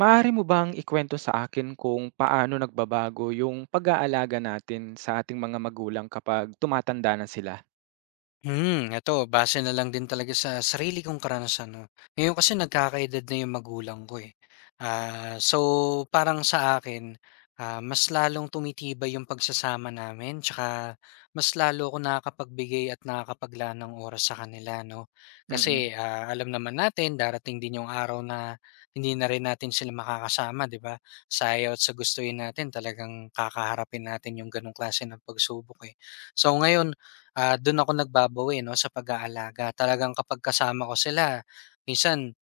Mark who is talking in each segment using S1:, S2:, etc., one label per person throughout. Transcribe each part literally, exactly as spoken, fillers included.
S1: Maaari mo bang ikwento sa akin kung paano nagbabago yung pag-aalaga natin sa ating mga magulang kapag tumatanda na sila?
S2: Hmm, eto base na lang din talaga sa sarili kong karanasan 'no. Ngayon kasi nagkakaedad na yung magulang ko, eh. Ah, so parang sa akin, ah, mas lalong tumitibay yung pagsasama namin tsaka mas lalo ako nakakapagbigay at nakakapaglaan ng oras sa kanila 'no.
S1: Mm.
S2: Kasi, ah, alam naman natin darating din yung araw na hindi na rin natin sila makakasama, 'di ba? Sa ayaw at sa gustuhin natin talagang kakaharapin natin yung gano'ng klase ng pagsubok, eh. So ngayon, Ah, do'n ako nagbabawi 'no, sa pag-aalaga. Talagang kapag kasama ko sila, minsan,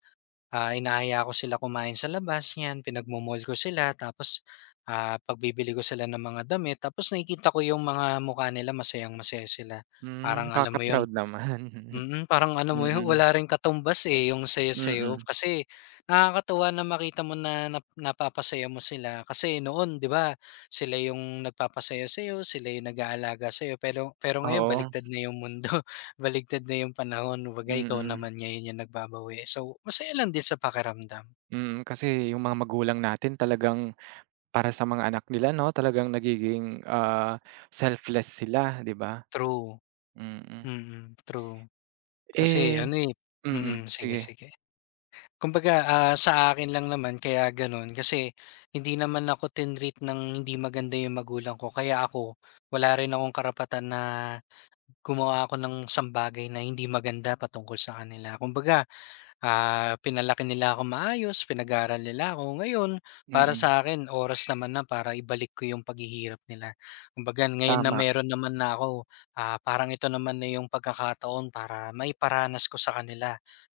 S2: ah, hinahaya ko sila kumain sa labas, 'yan, pinagmo ko sila tapos, ah, pagbibili ko sila ng mga damit tapos nakikita ko yung mga mukha nila masayang-masaya sila.
S1: Hmm,
S2: Parang alam mo yon.
S1: nakaka-proud naman.
S2: Mm, parang alam mo yun,
S1: Mm,
S2: wala ring katumbas, eh, yung sayo sayo
S1: mm.
S2: kasi nakakatuwa na makita mo na nap napapasaya mo sila. Kasi noon 'di ba, sila yung nagpapasaya sa'yo, sila yung nag-aalaga sa'yo. Pero pero ngayon
S1: Oo,
S2: baligtad na yung mundo, baligtad na yung panahon. Kumbaga ikaw
S1: mm.
S2: naman ngayon yung nagbabawi. So, masaya lang din sa pakiramdam.
S1: Mm, kasi yung mga magulang natin talagang para sa mga anak nila 'no, talagang nagiging, ah, selfless sila, 'di ba?
S2: True,
S1: Mm.
S2: mm, true. Kasi
S1: Eh
S2: ano, eh,
S1: mm,
S2: mm, sige,
S1: sige.
S2: sige. Kumbaga, ah, sa akin lang naman kaya gano'n kasi hindi naman ako tinreat ng hindi maganda yung magulang ko kaya ako wala rin akong karapatan na gumawa ako ng isang na hindi maganda patungkol sa kanila. Kumbaga, Ah, pinalaki nila ako maayos, pinag-aral nila ako. Ngayon, para sa
S1: Mm,
S2: akin oras naman na para ibalik ko yung paghihirap nila. Kumbaga ngayon na
S1: tama.
S2: meron naman na ako, ah, parang ito naman na yung pagkakataon para maiparanas ko sa kanila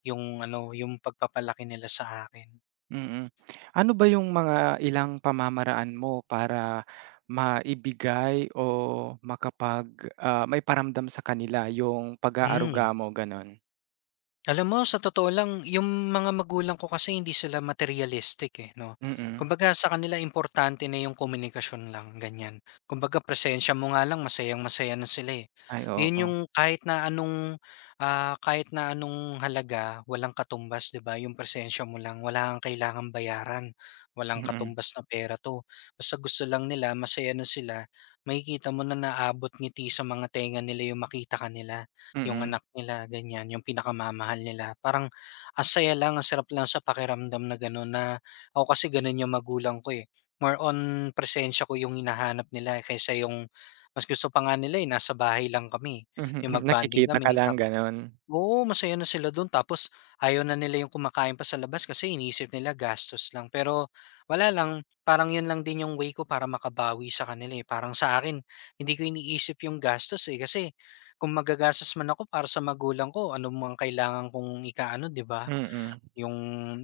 S2: yung ano, yung pagpapalaki nila sa akin.
S1: Mm. Ano ba yung mga ilang pamamaraan mo para maibigay o makapag, ah, maiparamdam sa kanila yung
S2: Hmm.
S1: pag-aaruga mo, gano'n?
S2: Alam mo sa totoo lang, yung mga magulang ko kasi hindi sila materialistic, eh, 'no.
S1: Mm.
S2: Kumbaga sa kanila importante na yung komunikasyon lang, ganyan. Kumbaga presensya mo nga lang masayang-masaya na sila, eh.
S1: Ay,
S2: Yun
S1: oo.
S2: yung kahit na anong, ah, kahit na anong halaga walang katumbas, 'di ba? Yung presensya mo lang, wala kang kailangang bayaran, walang
S1: Mm.
S2: katumbas na pera 'to. Basta gusto lang nila masaya na sila, makikita mo na naabot ngiti sa mga tenga nila yung makita kanila yung
S1: Mm.
S2: anak nila ganyan, yung pinakamamahal nila. Parang ang saya lang, ang sarap lang sa pakiramdam na gano'n na ako kasi gano'n yung magulang ko, eh. More on presensya ko yung hinahanap nila eh, kaysa yung mas gusto pa nga nila, eh, nasa bahay lang kami,
S1: Mhm,
S2: yung
S1: hmm.
S2: mag-bonding
S1: Nakikita ka
S2: kami.
S1: lang gano'n?
S2: Oo, masaya na sila dun tapos ayaw na nila yung kumakain pa sa labas kasi iniisip nila gastos lang. Pero wala lang, parang yun lang din yung way ko para makabawi sa kanila, eh. Parang sa akin, hindi ko iniisip yung gastos, eh, kasi kung magagastos man ako para sa magulang ko, ano mang kailangan kong ikaano, 'di ba?
S1: Mm.
S2: Yung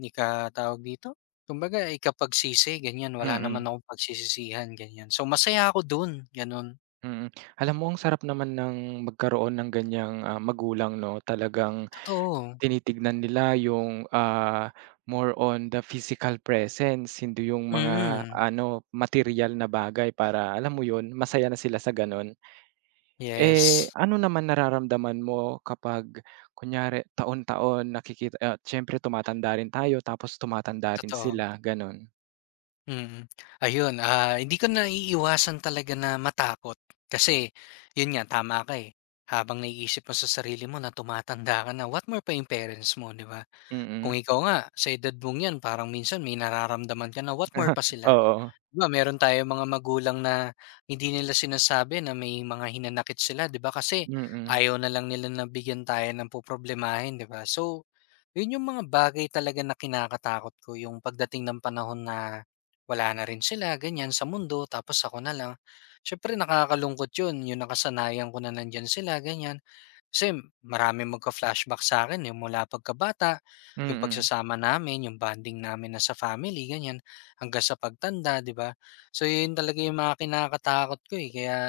S2: ika dito? Kumbaga ikapagsisi, ganyan. Wala naman
S1: Mm.
S2: akong pagsisisihan, ganyan. So masaya ako dun, ganun.
S1: Mm. Alam mo ang sarap naman ng magkaroon ng ganiyang, ah, magulang 'no, talagang
S2: Totoo.
S1: Tinitignan nila yung, ah, more on the physical presence, hindi yung mga
S2: Mm.
S1: ano, material na bagay para alam mo yun, masaya na sila sa gano'n. Eh,
S2: Yes,
S1: ano naman nararamdaman mo kapag kunyari taon-taon nakikita ah, siyempre tumatanda rin tayo tapos tumatanda rin
S2: totoo.
S1: sila, gano'n?
S2: Mm. Ayun, ah, hindi ko naiiwasan talaga na matakot kasi yun nga, tama ka, eh. Habang naiisip mo sa sarili mo na tumatanda ka na, what more pa yung parents mo, 'di ba? Kung
S1: Mm,
S2: ikaw nga, sa edad mong 'yan parang minsan may nararamdaman ka na, what more pa sila.
S1: oo.
S2: 'Di ba meron tayong mga magulang na hindi nila sinasabi na may mga hinanakit sila 'di ba kasi
S1: Mm,
S2: ayaw na lang nila na bigyan tayo ng poproblemahin, 'di ba? So, 'yun yung mga bagay talaga na kinakatakot ko yung pagdating ng panahon na wala na rin sila ganiyan sa mundo tapos ako na lang. Siyempre nakakalungkot 'yun, yung nakasanayan ko na nandiyan sila ganiyan. Kasi maraming magka-flashback sa akin yung mula pagkabata, yung
S1: mm,
S2: pagsasama namin, yung bonding namin na sa family, ganyan, hanggang sa pagtanda, 'di ba? So, yun talaga yung mga kinakatakot ko, eh, kaya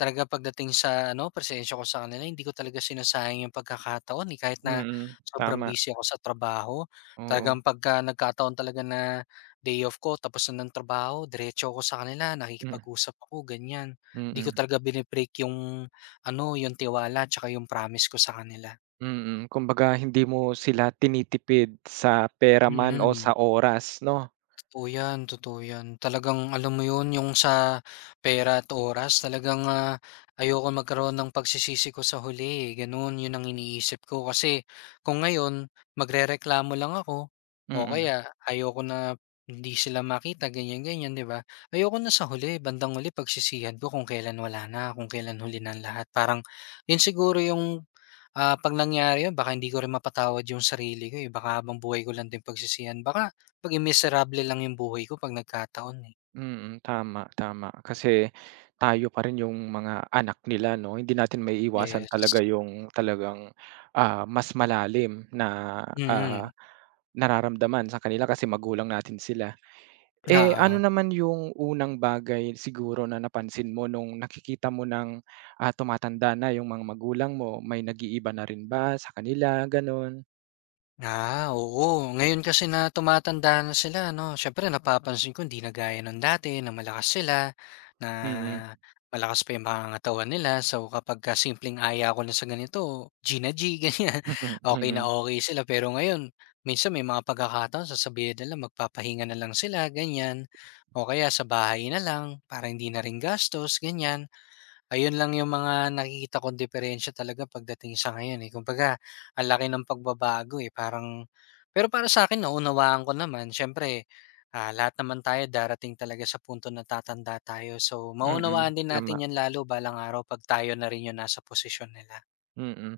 S2: talaga pagdating sa ano, pasensya ko sa kanila hindi ko talaga sinasayang yung pagkakataon, eh, kahit na
S1: mm,
S2: sobrang
S1: tama,
S2: busy ako sa trabaho.
S1: oo.
S2: Talagang pagka nagkataon talaga na day off ko tapos na ng trabaho diretso ako sa kanila,
S1: Hmm,
S2: nakikipag-usap ako ganiyan. Hindi ko
S1: mm.
S2: talaga binibreak yung ano, yung tiwala 'tsaka yung promise ko sa kanila.
S1: Mm, kumbaga hindi mo sila tinitipid sa pera man o sa
S2: Mm.
S1: oras 'no?
S2: Totoo yan, totoo yan. Talagang alam mo yun, yung sa pera at oras, talagang ah, ayoko magkaroon ng pagsisisi ko sa huli, eh. Ganun, yun ang iniisip ko. Kasi kung ngayon, magrereklamo lang ako, o
S1: Mm,
S2: kaya ayoko na hindi sila makita, ganyan, ganyan, di ba? Ayoko na sa huli, bandang huli, pagsisihan ko kung kailan wala na, kung kailan huli na ang lahat. Parang yun siguro yung Ah, 'pag nangyari 'yun baka hindi ko rin mapatawad yung sarili ko, eh, baka habang buhay ko lang din pagsisihan. Baka maging miserable lang yung buhay ko 'pag nagkataon, eh.
S1: mm, tama, tama. Kasi tayo pa rin yung mga anak nila 'no, hindi natin
S2: Hmm.
S1: maiiwasan talaga
S2: Yes,
S1: yung talagang, ah, mas malalim na, ah,
S2: mm,
S1: nararamdaman sa kanila kasi magulang natin sila. Eh, ano
S2: oo.
S1: naman yung unang bagay siguro na napansin mo nung nakikita mo ng, ah, tumatanda na yung mga magulang mo, may nag-iiba na rin ba sa kanila, gano'n?
S2: Ah, oo. Ngayon kasi na tumatanda na sila 'no, siyempre Mm. napapansin ko hindi na gaya nung dati na malakas sila, na
S1: Mm.
S2: malakas pa yung mga pangangatawan nila. So, kapagka simpleng aya ko na sa ganito, G na G ganyan,
S1: Mm,
S2: okey na
S1: mm,
S2: okay sila. Pero ngayon, minsan may mga pagkakataon sasabihin nila magpapahinga na lang sila ganyan o kaya sa bahay na lang para hindi na rin gastos, ganyan. Ayun lang yung mga nakikita kong diperensiya talaga pagdating sa ngayon, eh. Kumbaga ang laki ng pagbabago, eh, parang pero para sa sa'kin naunawaan ko naman siyempre, ah, lahat naman tayo darating talaga sa punto na tatanda tayo. So,
S1: mm,
S2: maunawaan din
S1: tama,
S2: natin 'yan lalo balang araw 'pag tayo na rin yung nasa posisyon nila,
S1: mm.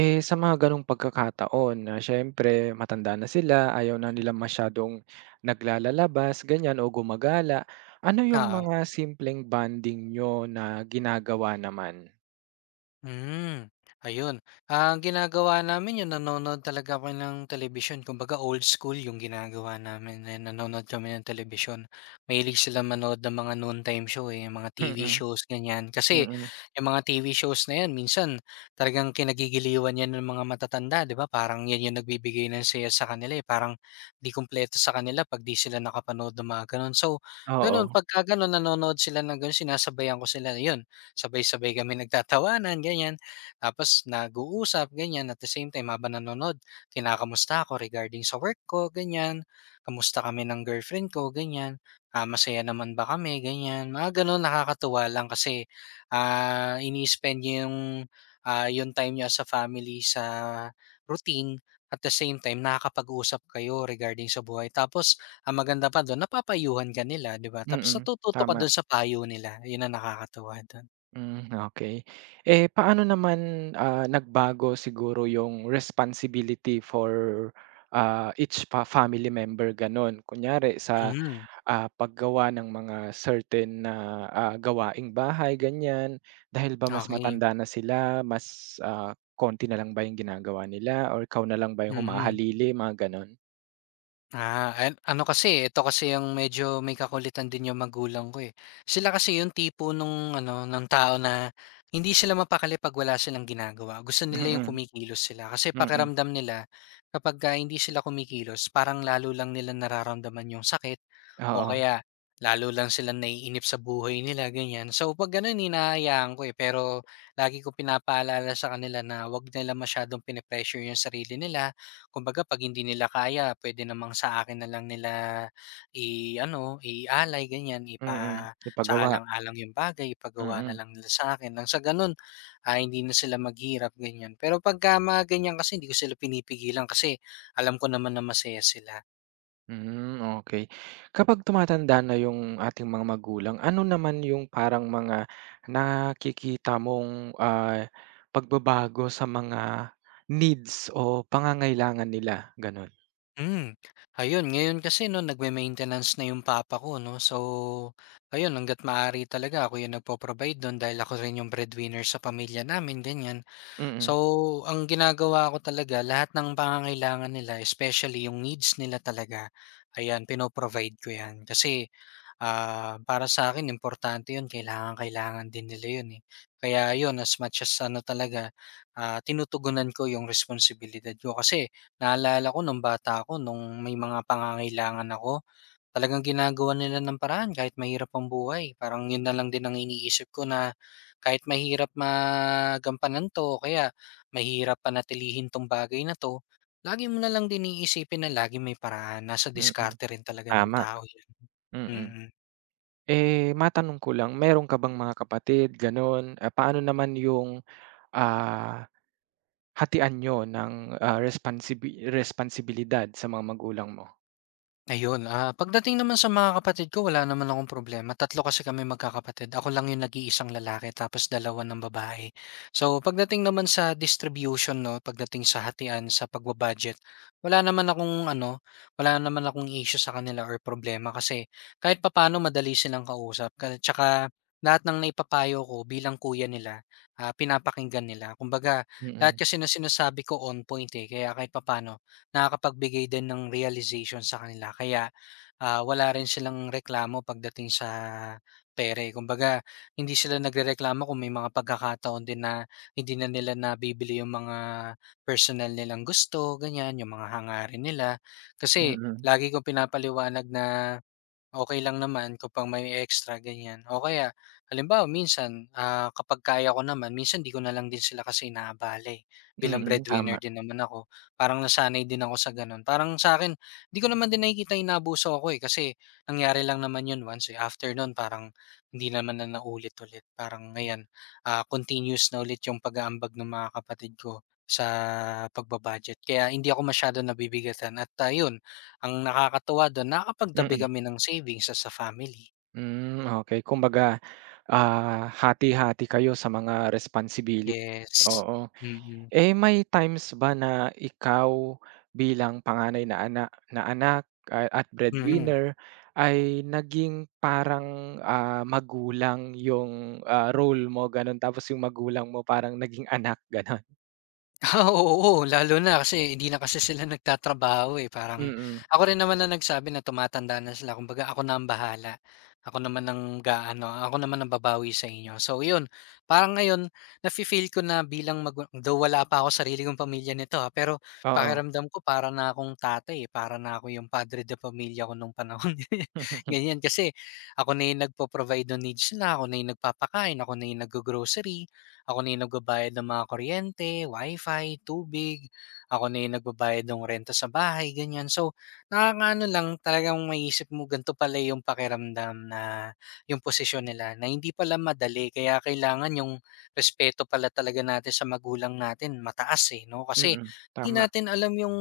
S1: Eh, sa mga gano'ng pagkakataon na siyempre matanda na sila, ayaw na nila masyadong naglalalabas ganyan o gumagala, ano yung
S2: oo.
S1: mga simpleng bonding niyo na ginagawa naman?
S2: Hmm, ayun. Ang ginagawa namin 'yun nanonood talaga kami ng telebisyon, kumbaga old school 'yung ginagawa namin, eh, nanonood kami ng telebisyon. Mahilig sila manood ng mga noontime show, eh, yung mga T V
S1: Mm,
S2: shows ganiyan. Kasi
S1: mm,
S2: 'yung mga T V shows na 'yan minsan talagang kinagigiliwan 'yan ng mga matatanda, 'di ba, parang 'yan 'yung nagbibigay ng saya sa kanila, eh, parang 'di kumpleto sa kanila 'pag 'di sila nakapanood ng mga gano'n. So,
S1: oo,
S2: gano'n pagka gano'n nanonood sila ng gano'n sinasabayan ko sila, ayun, sabay-sabay kami nagtatawanan, ganyan. Tapos nag-uusap, ganyan. At the same time, habang nanonood, kinakamusta ako regarding sa work ko, ganyan. Kamusta kami ng girlfriend ko, ganyan. Ah, masaya naman ba kami, ganyan. Mga ganun, nakakatuwa lang kasi ah, ini-spend niyo yung, ah, yung time niyo sa family sa routine, at the same time nakakapag-usap kayo regarding sa buhay. Tapos ang maganda pa doon napapayuhan ka nila, 'di ba? Tapos
S1: mm,
S2: natututo ka
S1: tama,
S2: doon sa payo nila. 'Yun ang nakakatuwa doon.
S1: hmm, okey. Eh, paano naman, ah, nagbago siguro yung responsibility for, ah, each pa family member gano'n? Kunyari sa
S2: Mhm,
S1: Ah, paggawa ng mga certain na, ah, gawaing bahay ganyan, dahil ba mas
S2: okey,
S1: matanda na sila, mas, ah, konti na lang ba yung ginagawa nila or ikaw na lang ba yung
S2: mhm.
S1: humahalili mga gano'n?
S2: Ah, an Ano kasi, eh, ito kasi yung medyo may kakulitan din yung magulang ko, eh. Sila kasi yung tipo nung ano, ng tao na hindi sila mapakali 'pag wala silang ginagawa. Gusto nila yung
S1: Mm,
S2: kumikilos sila kasi
S1: mm.
S2: pakiramdam nila kapagka hindi sila kumikilos parang lalo lang nila nararamdaman yung sakit o
S1: Oo,
S2: kaya lalo lang silang naiinip sa buhay nila, ganyan. So 'pag gano'n hinahayaan ko, eh, pero lagi ko pinapaalala sa kanila na 'wag nila masyadong pine-pressure yung sarili nila. Kumbaga 'pag hindi nila kaya pwede namang sa akin na lang nila i-ano, ialay ganyan,
S1: mm,
S2: ipa sa
S1: ipagawa,
S2: alang alang yung bagay, ipagawa na
S1: mm.
S2: lang nila sa akin, nang sa gano'n, ah, hindi na sila maghirap ganyan. Pero pagka mga ganyan kasi hindi ko sila pinipigilan kasi alam ko naman na masaya sila.
S1: Hmm, okay. Kapag tumatanda na yung ating mga magulang, ano naman yung parang mga nakikita mong, ah, pagbabago sa mga needs o pangangailangan nila, gano'n?
S2: Hmm, ayun ngayon kasi 'no nagme-maintenance na yung papa ko 'no, so ayun hangga't maaari talaga ako yung nagpo-provide do'n dahil ako rin yung breadwinner sa pamilya namin, ganyan. So,
S1: Mm,
S2: ang ginagawa ko talaga lahat ng pangangailangan nila especially yung needs nila talaga, ayan pino-provide ko 'yan. Kasi, ah, para sa akin importante 'yun kailangang-kailangan din nila 'yun, eh. Kaya 'yun as much as ano talaga, ah, tinutugunan ko yung responsibilidad ko. Kasi naalala ko nung bata ako nung may mga pangangailangan ako, talagang ginagawan nila ng paraan kahit mahirap ang buhay. Parang yun na lang din ang iniisip ko na kahit mahirap magampanan 'to o kaya mahirap panatilihin 'tong bagay na 'to, lagi mo na lang din iisipin na lagi may paraan. Nasa
S1: mm.
S2: diskarte rin talaga ng
S1: Tama,
S2: tao yun, mm.
S1: mm.
S2: Mm.
S1: Eh, matanong ko lang, meron ka bang mga kapatid gano'n? Ah, paano naman yung, ah, hatian niyo ng, ah, responsibi responsibilidad sa mga magulang mo?
S2: Ayun, ah, pagdating naman sa mga kapatid ko wala naman akong problema, tatlo kasi kami magkakapatid, ako lang yung nag-iisang lalaki tapos dalawa ng babae. So pagdating naman sa distribution 'no, pagdating sa hatian, sa pagba-budget, wala naman akong ano, wala naman akong issue sa kanila or problema kasi kahit papaano madali silang kausap ka tsaka lahat ng naipapayo ko bilang kuya nila, ah, pinapakinggan nila. Kumbaga lahat
S1: Mm,
S2: kasi ng sinasabi ko on point, eh, kaya kahit papaano nakakapagbigay din ng realization sa kanila kaya, ah, wala rin silang reklamo pagdating sa pera, eh. Kumbaga hindi sila nagrereklamo kung may mga pagkakataon din na hindi na nila nabibili yung mga personal nilang gusto, ganyan, yung mga hangarin nila. Kasi
S1: mm,
S2: lagi kong pinapaliwanag na okey lang naman kapag may extra ganyan o kaya halimbawa minsan, ah, kapag kaya ko naman minsan 'di ko na lang din sila kasi inaabala, eh, bilang
S1: mm, tama.
S2: breadwinner din naman ako. Parang nasanay din ako sa gano'n. Parang sa akin 'di ko naman din nakikita inabuso ako, eh, kasi nangyari lang naman 'yun once, eh. After no'n parang hindi naman na naulit ulit. Parang ayan, ah, continuous na ulit 'yung pag-aambag ng mga kapatid ko sa pagbabudget kaya hindi ako masyadong nabibigatan at, ah, ang nakakatuwa dun nakakapagtabi
S1: Mm,
S2: kami ng savings as a family.
S1: hmm, okey kumbaga, ah, hati-hati kayo sa mga responsibility,
S2: Yes.
S1: oo.
S2: Mm,
S1: Eh, may times ba na ikaw bilang panganay na anak na anak a at
S2: mm.
S1: breadwinner ay naging parang, ah, magulang yung, ah, role mo gano'n tapos yung magulang mo parang naging anak gano'n?
S2: Ah, oo, oo, lalo na kasi hindi na kasi sila nagtatrabaho, eh, parang
S1: Mm,
S2: ako rin naman ang nagsabi na tumatanda na sila kumbaga ako na ang bahala. Ako naman ang gaano, ako naman ang babawi sa inyo. So yun, parang ngayon nafi-feel ko na bilang magu though wala pa ako sarili kong pamilya nito, ah, pero
S1: oo.
S2: pakiramdam ko para na akong tatay, eh, para na ako yung padre de pamilya ko nung panahon, ganyan. Kasi ako na yung nagpo-provide ng needs na ako na yung nagpapakain, ako na yung naggo-grocery. Ako na yung nagbabayad ng mga kuryente, wifi, tubig. Ako na yung nagbabayad ng renta sa bahay, ganyan. So, nakakaano lang talagang maisip mo, ganito pala yung pakiramdam na yung posisyon nila, na hindi pala madali. Kaya kailangan yung respeto pala talaga natin sa magulang natin, mataas eh, no? Kasi
S1: Mm,
S2: di
S1: tama.
S2: natin alam yung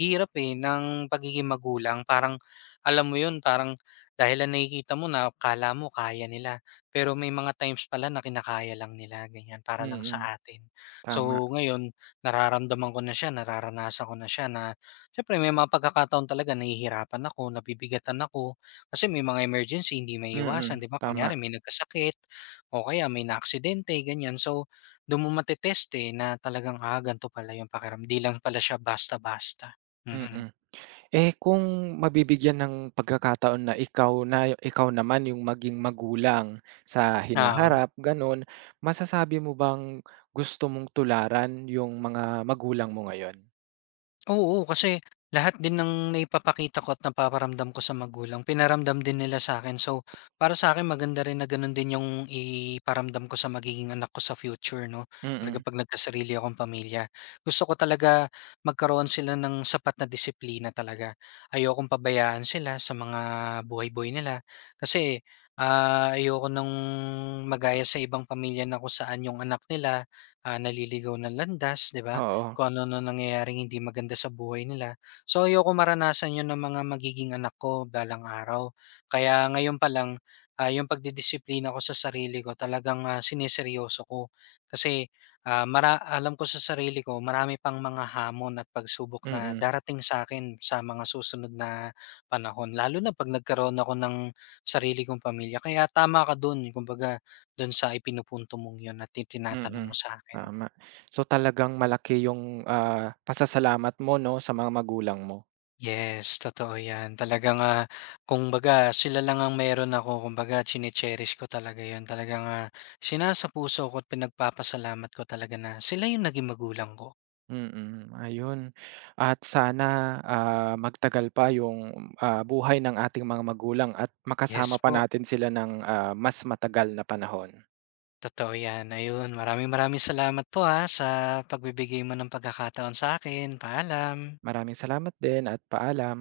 S2: hirap eh ng pagiging magulang. Parang, alam mo yun, parang dahil lang nakikita mo na kala mo kaya nila. Pero may mga times pala na kinakaya lang nila ganyan para lang
S1: Mm,
S2: sa atin.
S1: tama.
S2: So ngayon nararamdaman ko na siya, nararanasan ko na siya na siyempre may mga pagkakataon talaga nahihirapan ako, nabibigatan ako kasi may mga emergency hindi maiiwasan,
S1: Mm,
S2: 'di ba?
S1: tama.
S2: Kunyari may nagkasakit o kaya may naaksidente ganyan. So do'n mo mate eh, na talagang, ah, ganito pala yung pakiram 'di lang pala siya basta-basta. Mm,
S1: Mm. Eh, kung mabibigyan ng pagkakataon na ikaw na ikaw naman yung maging magulang sa
S2: oo.
S1: hinaharap, gano'n, masasabi mo bang gusto mong tularan yung mga magulang mo ngayon?
S2: Oo, kasi lahat din ng naipapakita ko at napaparamdam ko sa magulang pinaramdam din nila sa akin. So, para sa akin maganda rin na gano'n din yung iparamdam ko sa magiging anak ko sa future 'no. Talaga
S1: Mm,
S2: 'pag nagkasarili akong pamilya, gusto ko talaga magkaroon sila ng sapat na disiplina talaga. Ayokong pabayaan sila sa mga buhay-buhay nila kasi, ah, ayoko nung magaya sa ibang pamilya na kung saan yung anak nila, ah, naliligaw ng landas, 'di ba?
S1: oo.
S2: Kung ano-ano nangyayaring hindi maganda sa buhay nila. So, ayoko maranasan 'yun ng mga magiging anak ko balang araw. Kaya ngayon pa lang, ah, 'yung pagdidisiplina ko sa sarili ko talagang, ah, sineseryoso ko. Kasi, ah, mara alam ko sa sarili ko marami pang mga hamon at pagsubok na
S1: Mm,
S2: darating sa akin sa mga susunod na panahon, lalo na 'pag nagkaroon ako ng sarili kong pamilya. Kaya tama ka dun, kumbaga dun sa ipinupunto mong 'yun at itinatanong
S1: mm,
S2: mo sa akin.
S1: tama. So, talagang malaki yung, ah, pasasalamat mo 'no, sa mga magulang mo?
S2: Yes, totoo 'yan. Talagang, ah, kumbaga sila lang ang meron ako. kung Kumbaga chine-cherish ko talaga 'yun. Talagang, ah, sinasa puso ko at pinagpapasalamat ko talaga na sila yung naging magulang ko.
S1: Mm, ayun. At sana, ah, magtagal pa yung, ah, buhay ng ating mga magulang at makasama
S2: Yes
S1: pa
S2: po,
S1: natin sila ng, ah, mas matagal na panahon.
S2: totoo 'yan. Ayun, maraming maraming salamat po, ah, sa pagbibigay mo ng pagkakataon sa akin. Paalam.
S1: Maraming salamat din at paalam.